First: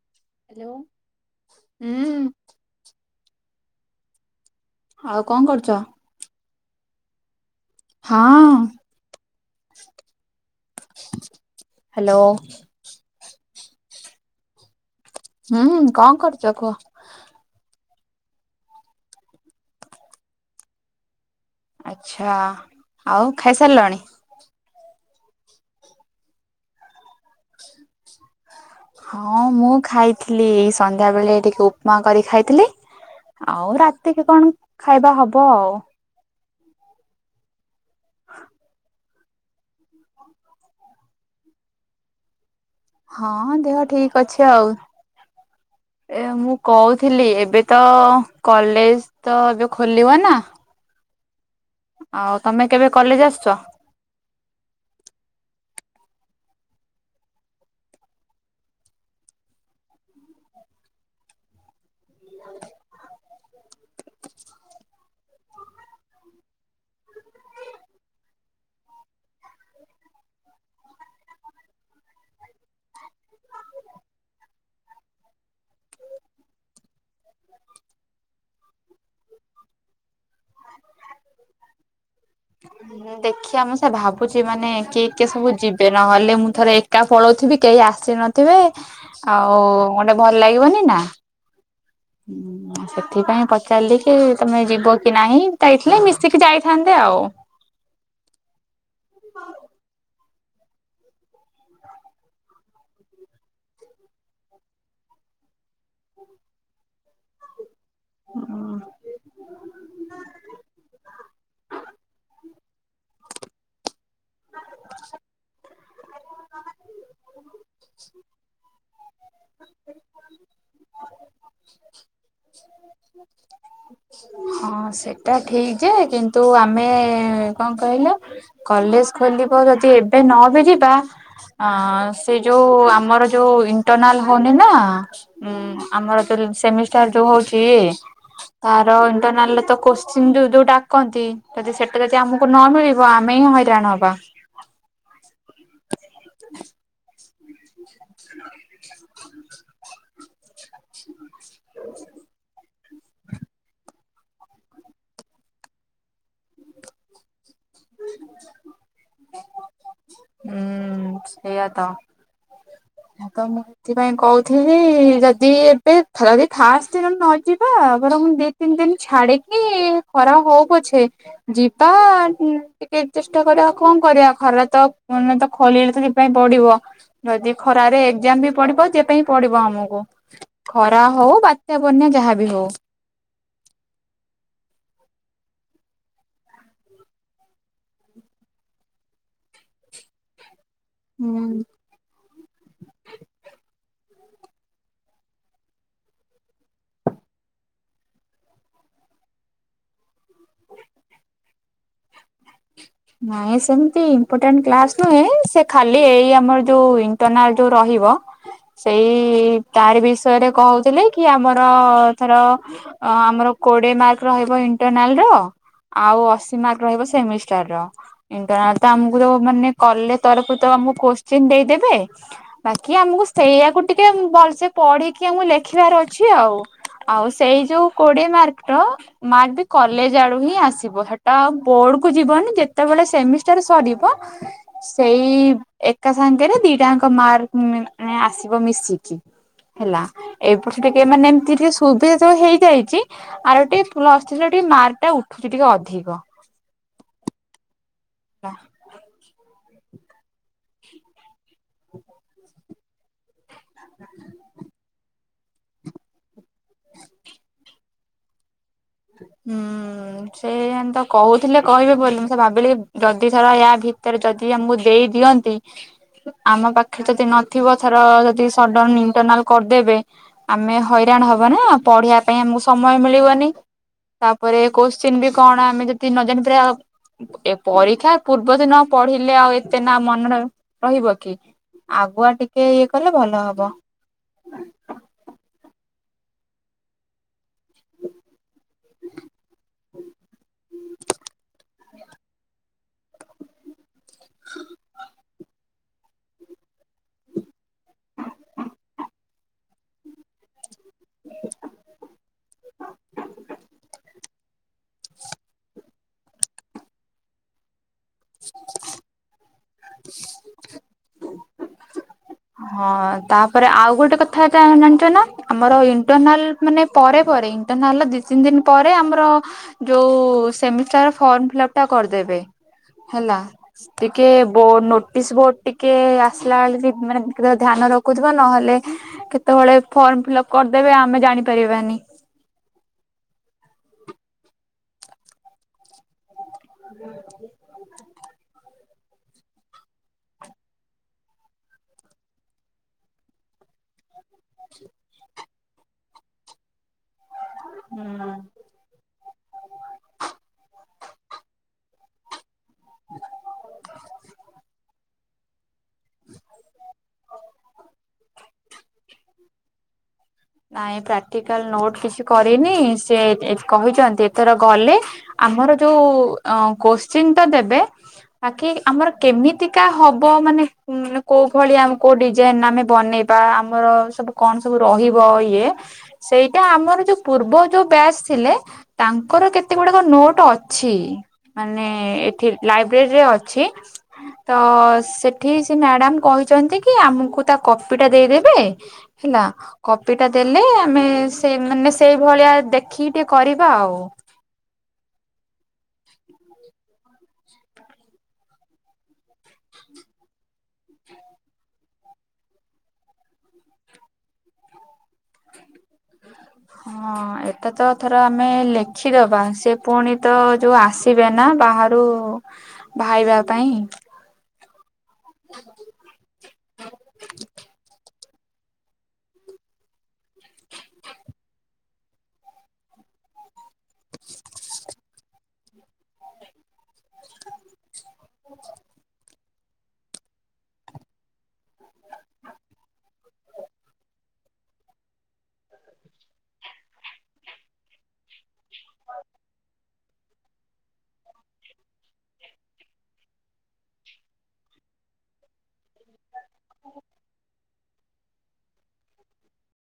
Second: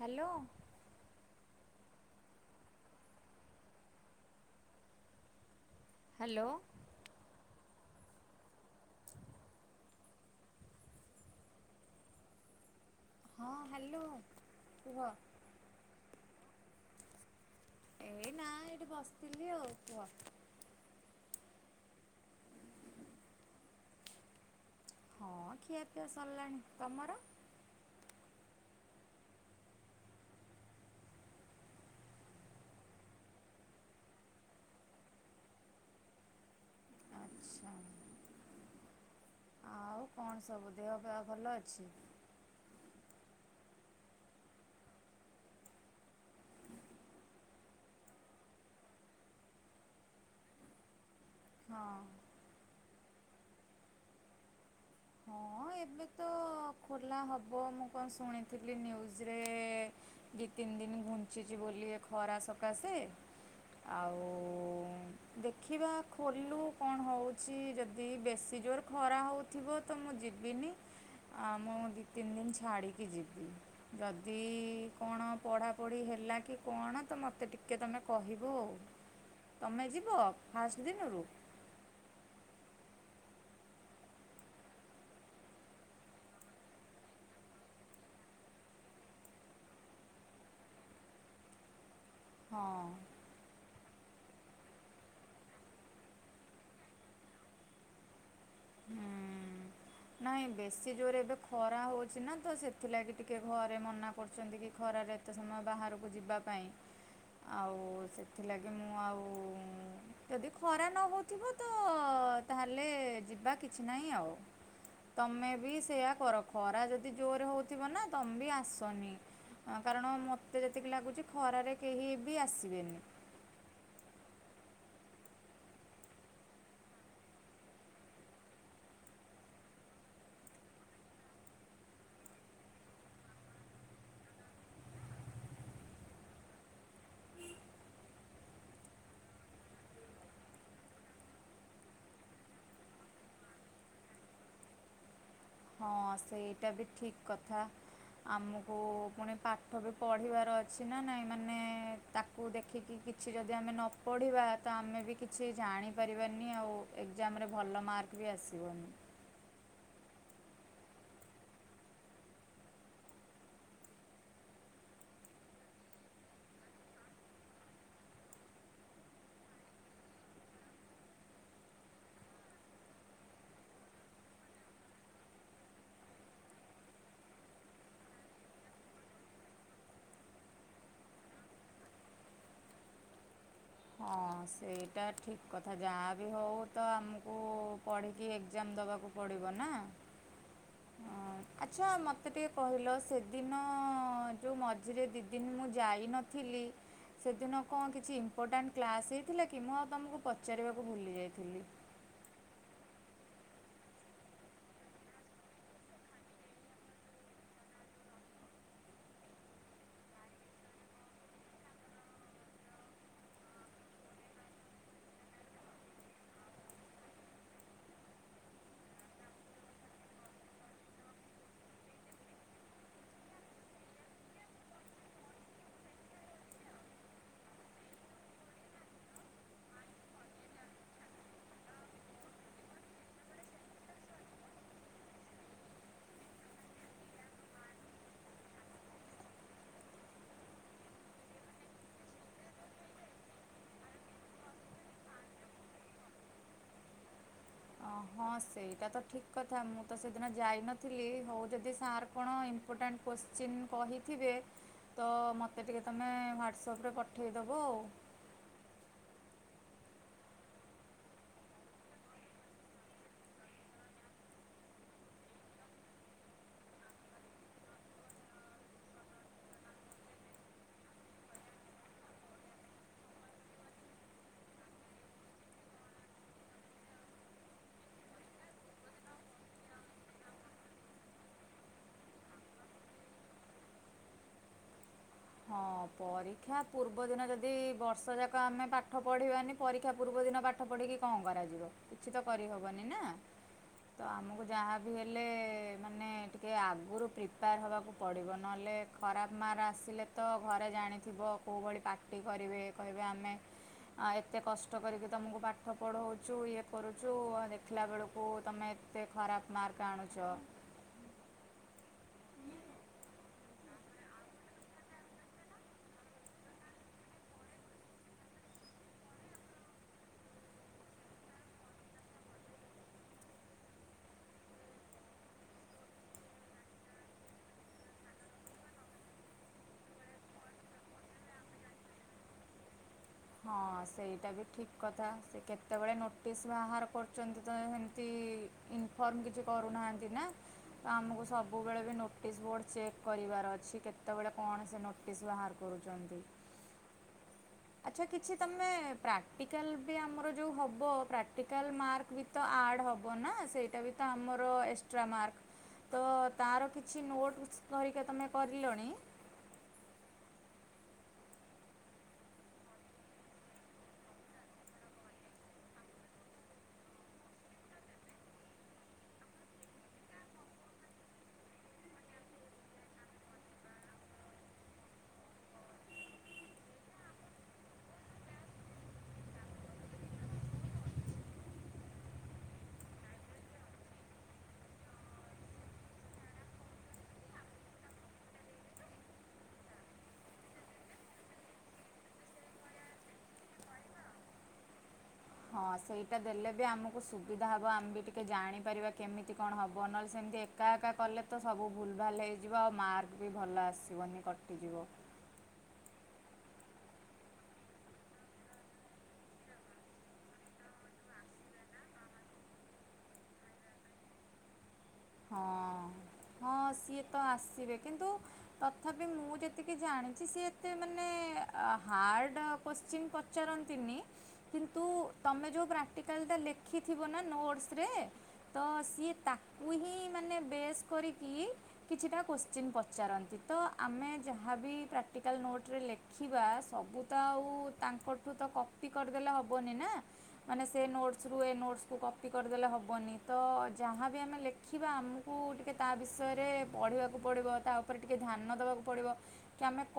Hello. ଉଁ, ଆଉ କଣ କରୁଚ? ହ୍ୟାଲୋ। ହଁ। ହ୍ୟାଲୋ। ହଁ ହ୍ୟାଲୋ କୁହ? ହଁ କଣ କରୁଛ କୁହ? ଏଇ ନା ଏଇଠି ବସିଥିଲି ଆଉ କୁହ? ଆଚ୍ଛା ଆଉ ଖାଇସାରିଲଣି? ହଁ ଖିଆ ପିଆ ସରିଲାଣି ତମର? ହଁ ମୁଁ ଖାଇଥିଲି ସନ୍ଧ୍ୟା ବେଳେ ଟିକେ ଉପମା କରି ଖାଇଥିଲି ଆଉ ରାତିକ କଣ ଖାଇବା ହବ ଆଉ। ଆଚ୍ଛା। ଆଉ କଣ ସବୁ ଦେହ ବା ଭଲ ଅଛି? ହଁ ଦେହ ଠିକ ଅଛି ଆଉ। ଏ ମୁଁ କହୁଥିଲି ଏବେ ତ କଲେଜ ତ ଏବେ ଖୋଲିବ ନା ହଁ। ହଉ ତମେ କେବେ କଲେଜ ଆସୁଛ? ହଁ ଏବେ ତ ଖୋଲା ହବ ମୁଁ କଣ ଶୁଣିଥିଲି ନ୍ୟୁଜରେ ଦି ତିନି ଦିନ ଘୁଞ୍ଚିଛି ବୋଲି ଏ ଖରା ସକାଶେ ଆଉ ଦେଖିବା ଖୋଲୁ କଣ ହେଉଛି ଯଦି ବେଶୀ ଜୋର ଖରା ହେଉଥିବ ତ ମୁଁ ଯିବିନି ଆ ମୁଁ ଦୁଇ ତିନି ଦିନ ଛାଡ଼ିକି ଯିବି। ଯଦି କଣ ପଢ଼ାପଢ଼ି ହେଲା କି କଣ ତ ମୋତେ ଟିକେ ତୁମେ କହିବ ଆଉ। ତୁମେ ଯିବ ଫାଷ୍ଟ ଦିନରୁ ଦେଖିବା ମୁଁ ସେୟା ଭାବୁଛି ମାନେ କିଏ କିଏ ସବୁ ଯିବେ ନହେଲେ ମୁଁ ଥରେ ଏକା ପଳଉଥିବି କେହି ଆସିନଥିବେ ଆଉ ଗୋଟେ ଭଲ ଲାଗିବନି ନା। ହୁଁ ହଁ ସେଥିପାଇଁ ପ ପଚାଲିକି ତମେ ଯିବ କି ନାହିଁ, ଯାଇଥିଲେ ମିଶିକି ଯାଇଥାନ୍ତେ ଆଉ। ହୁଁ। ନାଇଁ ବେଶୀ ଜୋରେ ଏବେ ଖରା ହଉଛି ନା ତ ସେଥିଲାଗି ଟିକେ ଘରେ ମନା କରୁଛନ୍ତି କି ଖରାରେ ଟିକେ ସମୟ ବାହାରକୁ ଯିବା ପାଇଁ। ଆଉ ସେଥିଲାଗି ମୁଁ ଆଉ ଯଦି ଖରା ନହଉଥିବ ତ ତାହେଲେ ଯିବା କିଛି ନାହିଁ ଆଉ। ତମେ ବି ସେୟା କର ଖରା ଯଦି ଜୋରରେ ହଉଥିବ ନା ତମେ ବି ଆସ ବନି କାରଣ ମୋତେ ଯେତିକି ଲାଗୁଛି ଖରାରେ କେହି ବି ଆସିବେନି। ହ [inaudible] ହଁ ସେଇଟା ଠିକ ଯେ କିନ୍ତୁ ଆମେ କଣ କହିଲ କଲେଜ ଖୋଲିବ ଯଦି ଏବେ ନ ବି ଯିବା ହ ସେ ଯୋଉ ଆମର ଯୋଉ ଇଣ୍ଟରନାଲ ହଉନି ନା ଆମର ସେମିଷ୍ଟାର ଯୋଉ ହଉଛି ତାର ଇଣ୍ଟରନାଲରେ ତ କୋଶ୍ଚିନ୍ ଯଉ ଯୋଉ ଡାକନ୍ତି ଯଦି ସେଟା ଯଦି ଆମକୁ ନ ମିଳିବ ଆମେ ହିଁ ହଇରାଣ ହବା। ହଁ ସେଇଟା ବି ଠିକ୍। କଥା ଆମକୁ ପୁଣି ପାଠ ବି ପଢିବାର ଅଛି ନା ନାଇଁ। ମାନେ ତାକୁ ଦେଖିକି କିଛି ଯଦି ଆମେ ନ ପଢ଼ିବା ତ ଆମେ ବି କିଛି ଜାଣିପାରିବାନି ଆଉ। ଏକ୍ଜାମରେ ଭଲ ମାର୍କ ବି ଆସିବନି। ହୁଁ ସେଇଆ ତ। ଆ କ ମୁ ସେଥିପାଇଁ କହୁଥିଲି ଯଦି ଏବେଥ ଯଦି ଫାଷ୍ଟ ନ ଯିବା ବର୍ ମୁ। ତିନି ଦିନ ଛାଡିକି ଖରା ହଉ ପଛେ ଯିବା। ଟିକେ ଚେଷ୍ଟା କରିବା କଣ କରିବା ଖରା ତ ମାନେ ତ ଖୋଲିଲେ ତ ସେଥିପାଇଁ ପଡିବ ଯଦି ଖରାରେ ଏକ୍ଜାମ ବି ପଢିବ ଯେ ପାଇଁ ପଡିବ ଆମକୁ। ଖରା ହଉ ବାତ୍ୟା ବନ୍ୟା ଯାହାବି ହଉ ହଁ ସେଇଟା ଠିକ୍ କଥା ଯାହା ବି ହଉ ତ ଆମକୁ ପଢ଼ିକି ଏକ୍ଜାମ ଦେବାକୁ ପଡ଼ିବ ନା ହୁଁ ଆଚ୍ଛା ମୋତେ ମୋତେ ଟିକେ କହିଲ ସେଦିନ ଯେଉଁ ମଝିରେ ଦୁଇ ଦିନ ମୁଁ ଯାଇନଥିଲି ସେଦିନ କଣ କିଛି ଇମ୍ପୋର୍ଟାଣ୍ଟ କ୍ଲାସ୍ ହେଇଥିଲା କି ମୁଁ ଆଉ ତୁମକୁ ପଚାରିବାକୁ ଭୁଲି ଯାଇଥିଲି। ନାଇଁ ସେମିତି ଇମ୍ପୋର୍ଟାଣ୍ଟ କ୍ଲାସ ନୁହେଁ ସେ ଖାଲି ଏଇ ଆମର ଯୋଉ ଇଣ୍ଟରନାଲ ଯୋଉ ରହିବ ସେଇ ତାର ବିଷୟରେ କହୁଥିଲେ କି ଆମର ଏ ଥର ଅ ଆମର କୋଡ଼ିଏ ମାର୍କ ରହିବ ଇଣ୍ଟରନାଲର ଆଉ ଅଶୀ ମାର୍କ ରହିବ ସେମିଷ୍ଟରର ଇଣ୍ଟରନାଲ ତ ଆମକୁ ମାନେ କଲେଜ ତରଫରୁ ତ ଆମକୁ କୋଶ୍ଚିନ୍ ଦେଇଦେବେ ବାକି ଆମକୁ ସେଇଆକୁ ଟିକେ ଭଲସେ ପଢିକି ଆମକୁ ଲେଖିବାର ଅଛି ଆଉ। ଆଉ ସେଇ ଯଉ କୋଡିଏ ମାର୍କ ର ମାର୍କ ବି କଲେଜ ଆଡୁ ହିଁ ଆସିବ ସେଟା ଆଉ ବୋର୍ଡ କୁ ଯିବନି ଯେ ଯେତେବେଳେ ସେମିଷ୍ଟାର ସରିବ ସେଇ ଏକା ସାଙ୍ଗରେ ଦିଟାଙ୍କ ମାର୍କ ମାନେ ଆସିବ ମିଶିକି। ହେଲା ଏପଟ ସେ ଟିକେ ମାନେ ଏମିତି ଟିକେ ସୁବିଧା ଯୋଉ ହେଇଯାଇଛି ଆର ଟିକେ ପ୍ଲସ ଥ୍ରିରେ ଟିକେ ମାର୍କ ଟା ଉଠୁଛି ଟିକେ ଅଧିକ। ଅ ହଁ ସେଇଟା ତ ଠିକ୍ କଥା ମୁଁ ତ ସେଦିନ ଯାଇନଥିଲି ହଉ ଯଦି ସାର୍ କଣ ଇମ୍ପୋର୍ଟାଣ୍ଟ କୋଶ୍ଚି ଚିନ୍ କହିଥିବେ ତ ମୋତେ ଟିକେ ତୁମେ ୱାଟସପରେ ପଠାଇଦବ ଆଉ। ହୁଁ। ସେମ ତ କହୁଥିଲେ କହିବେ ବୋଲି ମୁଁ ସେ ଭାବିଲି ଯଦି ଥର ୟା ଭିତରେ ଯଦିମକୁ ଦେଇ ଦିଅନ୍ତି ଆମ ପାଖରେ ଯଦି ନଥିବ ଧର ଯଦି ସଡନ ଇଣ୍ଟରନାଲ କରିଦେବେ ଆମେ ହଇରାଣ ହବା ନା ପଢିବା ପାଇଁ ଆମକୁ ସମୟ ମିଳିବନି ତାପରେ କୋଶ୍ଚିନ୍ ବି କଣ ଆମେ ଯଦି ନ ଜାଣି ପାରିବା ଏ ପରୀକ୍ଷା ପୂର୍ବ ଦିନ ପଢିଲେ ଆଉ ଏତେ ନା ମନରେ ରହିବ କି ଆଗୁଆ ଟିକେ ଇଏ କଲେ ଭଲ ହବ। ହଁ ପରୀକ୍ଷା ପୂର୍ବଦିନ ଯଦି ବର୍ଷ ଯାକ ଆମେ ପାଠ ପଢିବାନି ପରୀକ୍ଷା ପୂର୍ବ ଦିନ ପାଠ ପଢିକି କଣ କରାଯିବ କିଛି ତ କରିହବନି ନା। [inaudible] ତ ଆମକୁ ଯାହାବି ହେଲେ ନ ହେଲେ ମାନେ ଟିକେ ଆଗରୁ ପ୍ରିପେୟାର ହେବାକୁ ପଡ଼ିବ ନହେଲେ ଖରାପ ମାର୍କ ଆସିଲେ ତ ଘରେ ଜାଣିଥିବ କେଉଁ ଭଳି ପାଟି କରିବେ କହିବେ ଆମେ ଆ ଏତେ କଷ୍ଟ କରିକି ତମକୁ ପାଠ ପଢୋଉଛୁ ଇଏ କରୁଛୁ ଦେଖିଲା ବେଳକୁ ତମେ ଏତେ ଖରାପ ମାର୍କ ଆଣୁଚ [inaudible] ହଁ ତାପରେ ଆଉ ଗୋଟେ କଥା ଜାଣିଛ ନା ଆମର ଇଣ୍ଟରନାଲ ମାନେ ପରେ ପରେ ଇଣ୍ଟରନାଲ ଦି ତିନି ଦିନି ପରେ ଆମର ଯୋଉ ସେମିଷ୍ଟାର ଫର୍ମ ଫିଲପ ଟା କରିଦେବେ ହେଲା। ଟିକେ ବୋ ନୋଟିସି୍ ବୋର୍ଡ ଟିକେ ଆସିଲା ବେଳେ ବି ମାନେ ଧ୍ୟାନ ରଖୁଥିବେ ନହେଲେ କେତେବେଳେ ଫର୍ମ ଫିଲ୍ଅପ କରିଦେବେ ଆମେ ଜାଣି ପାରିବାନି। ହଁ ସେଇଟା ବି ଠିକି୍ କଥା ସେ କେତେବେଳେ ନୋଟିସି୍ ବାହାର କରୁଚନ୍ତି ତ ଏମିତି ଇନିଫର୍ମ କିଛି କରୁନାହାନ୍ତି ନା ତ ଆମକୁ ସବୁବେଳେ ବି ନୋଟିସି୍ ବୋର୍ଡ ଚେକେ୍ କରିବାର ଅଛି କେତେବେଳେ କଣ ସେ ନୋ ସ ବାହାର କରୁଚନ୍ତି। ଆଚ୍ଛା କିଛି ହୁଁ। ତମେ ପ୍ରାକ୍ ଟିକାଲ ହେଲେ ବି ଆମର ଯୋଉ ହଵ ପ୍ରାକ୍ଟିକାଲ ମାର୍କ ବି ତ ଆର୍ଡ। ହବ ନା ସେଇଟା ବି ତ ଆମର ଏସେ ଏସେଟ୍ରା ମାର୍କ ତ ତାର କିଛି ନୋଟ୍ [unintelligible] କରିକି ତମେ କରିଲଣି। ନାଇଁ ପ୍ରାକ୍ଟିକାଲ ନୋଟ କିଛି କରିନି ସେ ଏ କହିଛନ୍ତି ଏଥର ଗଲେ। ଆମର ଯୋଉ ଅଂ କୋଶ୍ଚିନି୍ ଟା ଦେବେ। ଆଗେ ଆମର କେମିତିକା ହବ ମାନେ [unintelligible] କୋଉ ଭଳିଆ ଆମକୁ ଡିଜାଇନି୍ ଆମେ ବନେଇବୁ। ବା ଆମର ସବୁ କଣ ସବୁ ରହିବ ଇଏ। ସେଇଟା ଆମର ଯୋଉ ପୂର୍ବ ଯୋଉ ବ୍ୟାଚ ଥିଲେ। ତାଙ୍କର କେତେ ଗୁଡାକ ନୋଟ ଅଛି। ମାନେ ଏଠି ଲାଇବ୍ରେରୀ ରେ ଅଛି। ତ ସେଠି ସେ ମ୍ୟାଡାମ କହିଛନ୍ତି କି ଆମକୁ ତା କପି ଟା ଦେଇଦେବେ। ହେଲା। କପି ଟା ଦେଲେ ଆମେ ସେ ମାନେ ସେଇଭଳିଆ ଦେଖିକି ଟିକେ କରିବା ଆଉ। ହଁ ସେଇଟା ଦେଲେ ବି ଆମକୁ ସୁବିଧା ହେବ। ଆମେ ବି ଟିକେ ଜାଣିପାରିବା କେମିତି କଣ? ହେଵ ନ ହେଲେ ସେମିତି। ଏକା ଏକା କଲେ ତ ସବୁ ଭୁଲ ଭାଲ୍ ହେଇଯିବ। ଆଉ ମାର୍କ ବି ଭଲ ଆସିବନି କଟିଯିବ। ହଁ ଏଟା ତ ଏଥର ଆମେ ଲେଖିଦବା। ସେ ପୁଣି ତ ଯୋଉ ଆସି। ଥିବେ ନା ବାହାରୁ ଭାଇବା ପାଇଁ। ହଁ ହଁ ସିଏ ତ ଆସିବେ କିନ୍ତୁ। ତଥାପି ମୁଁ ଯେତିକି ଜାଣିଛି ସି ଏତେ ମାନେ ହାଡ। କୋଶ୍ଚିନ ପଚାରନ୍ତିନି। କିନ୍ତୁ ତମେ ଯେଉଁ ପ୍ରାକ୍ଟିକାଲଟା ଲେଖିଥିବ ନା ନୋଟସରେ। ତ ସିଏ ତାକୁ ହିଁ ମାନେ ବେଶ କରିକି। କିଛିଟା କୋଶ୍ଚିନି୍ ପଚାରନ୍ତି ତ ଆମେ ଯାହାବି ପ୍ରାକ୍ଟିକାଲ ନୋଟରେ ଲେ ଖିବା ସବୁ ତ ଆଉ ତାଙ୍କଠୁ ତ କପି କରିଦେଲେ ହବନି ନା। ମାନେ ସେ ନୋଟସ ରୁ ଏ ନୋଟସକୁୁ କପି କରିଦେଲେ ହବନି ତ ଯାହାବି ଆମେ ଲେ ଶିଖିବା ଆମକୁ ଟିକଏ ତା ବିଷୟରେ ପଢ଼ିବାକୁ ପଡ଼ିବ। ତା ଉପରେ ଟିକିଏ ଧ୍ୟାନ ଦେବାକୁ ପଡ଼ିବ। କାମେକୋ।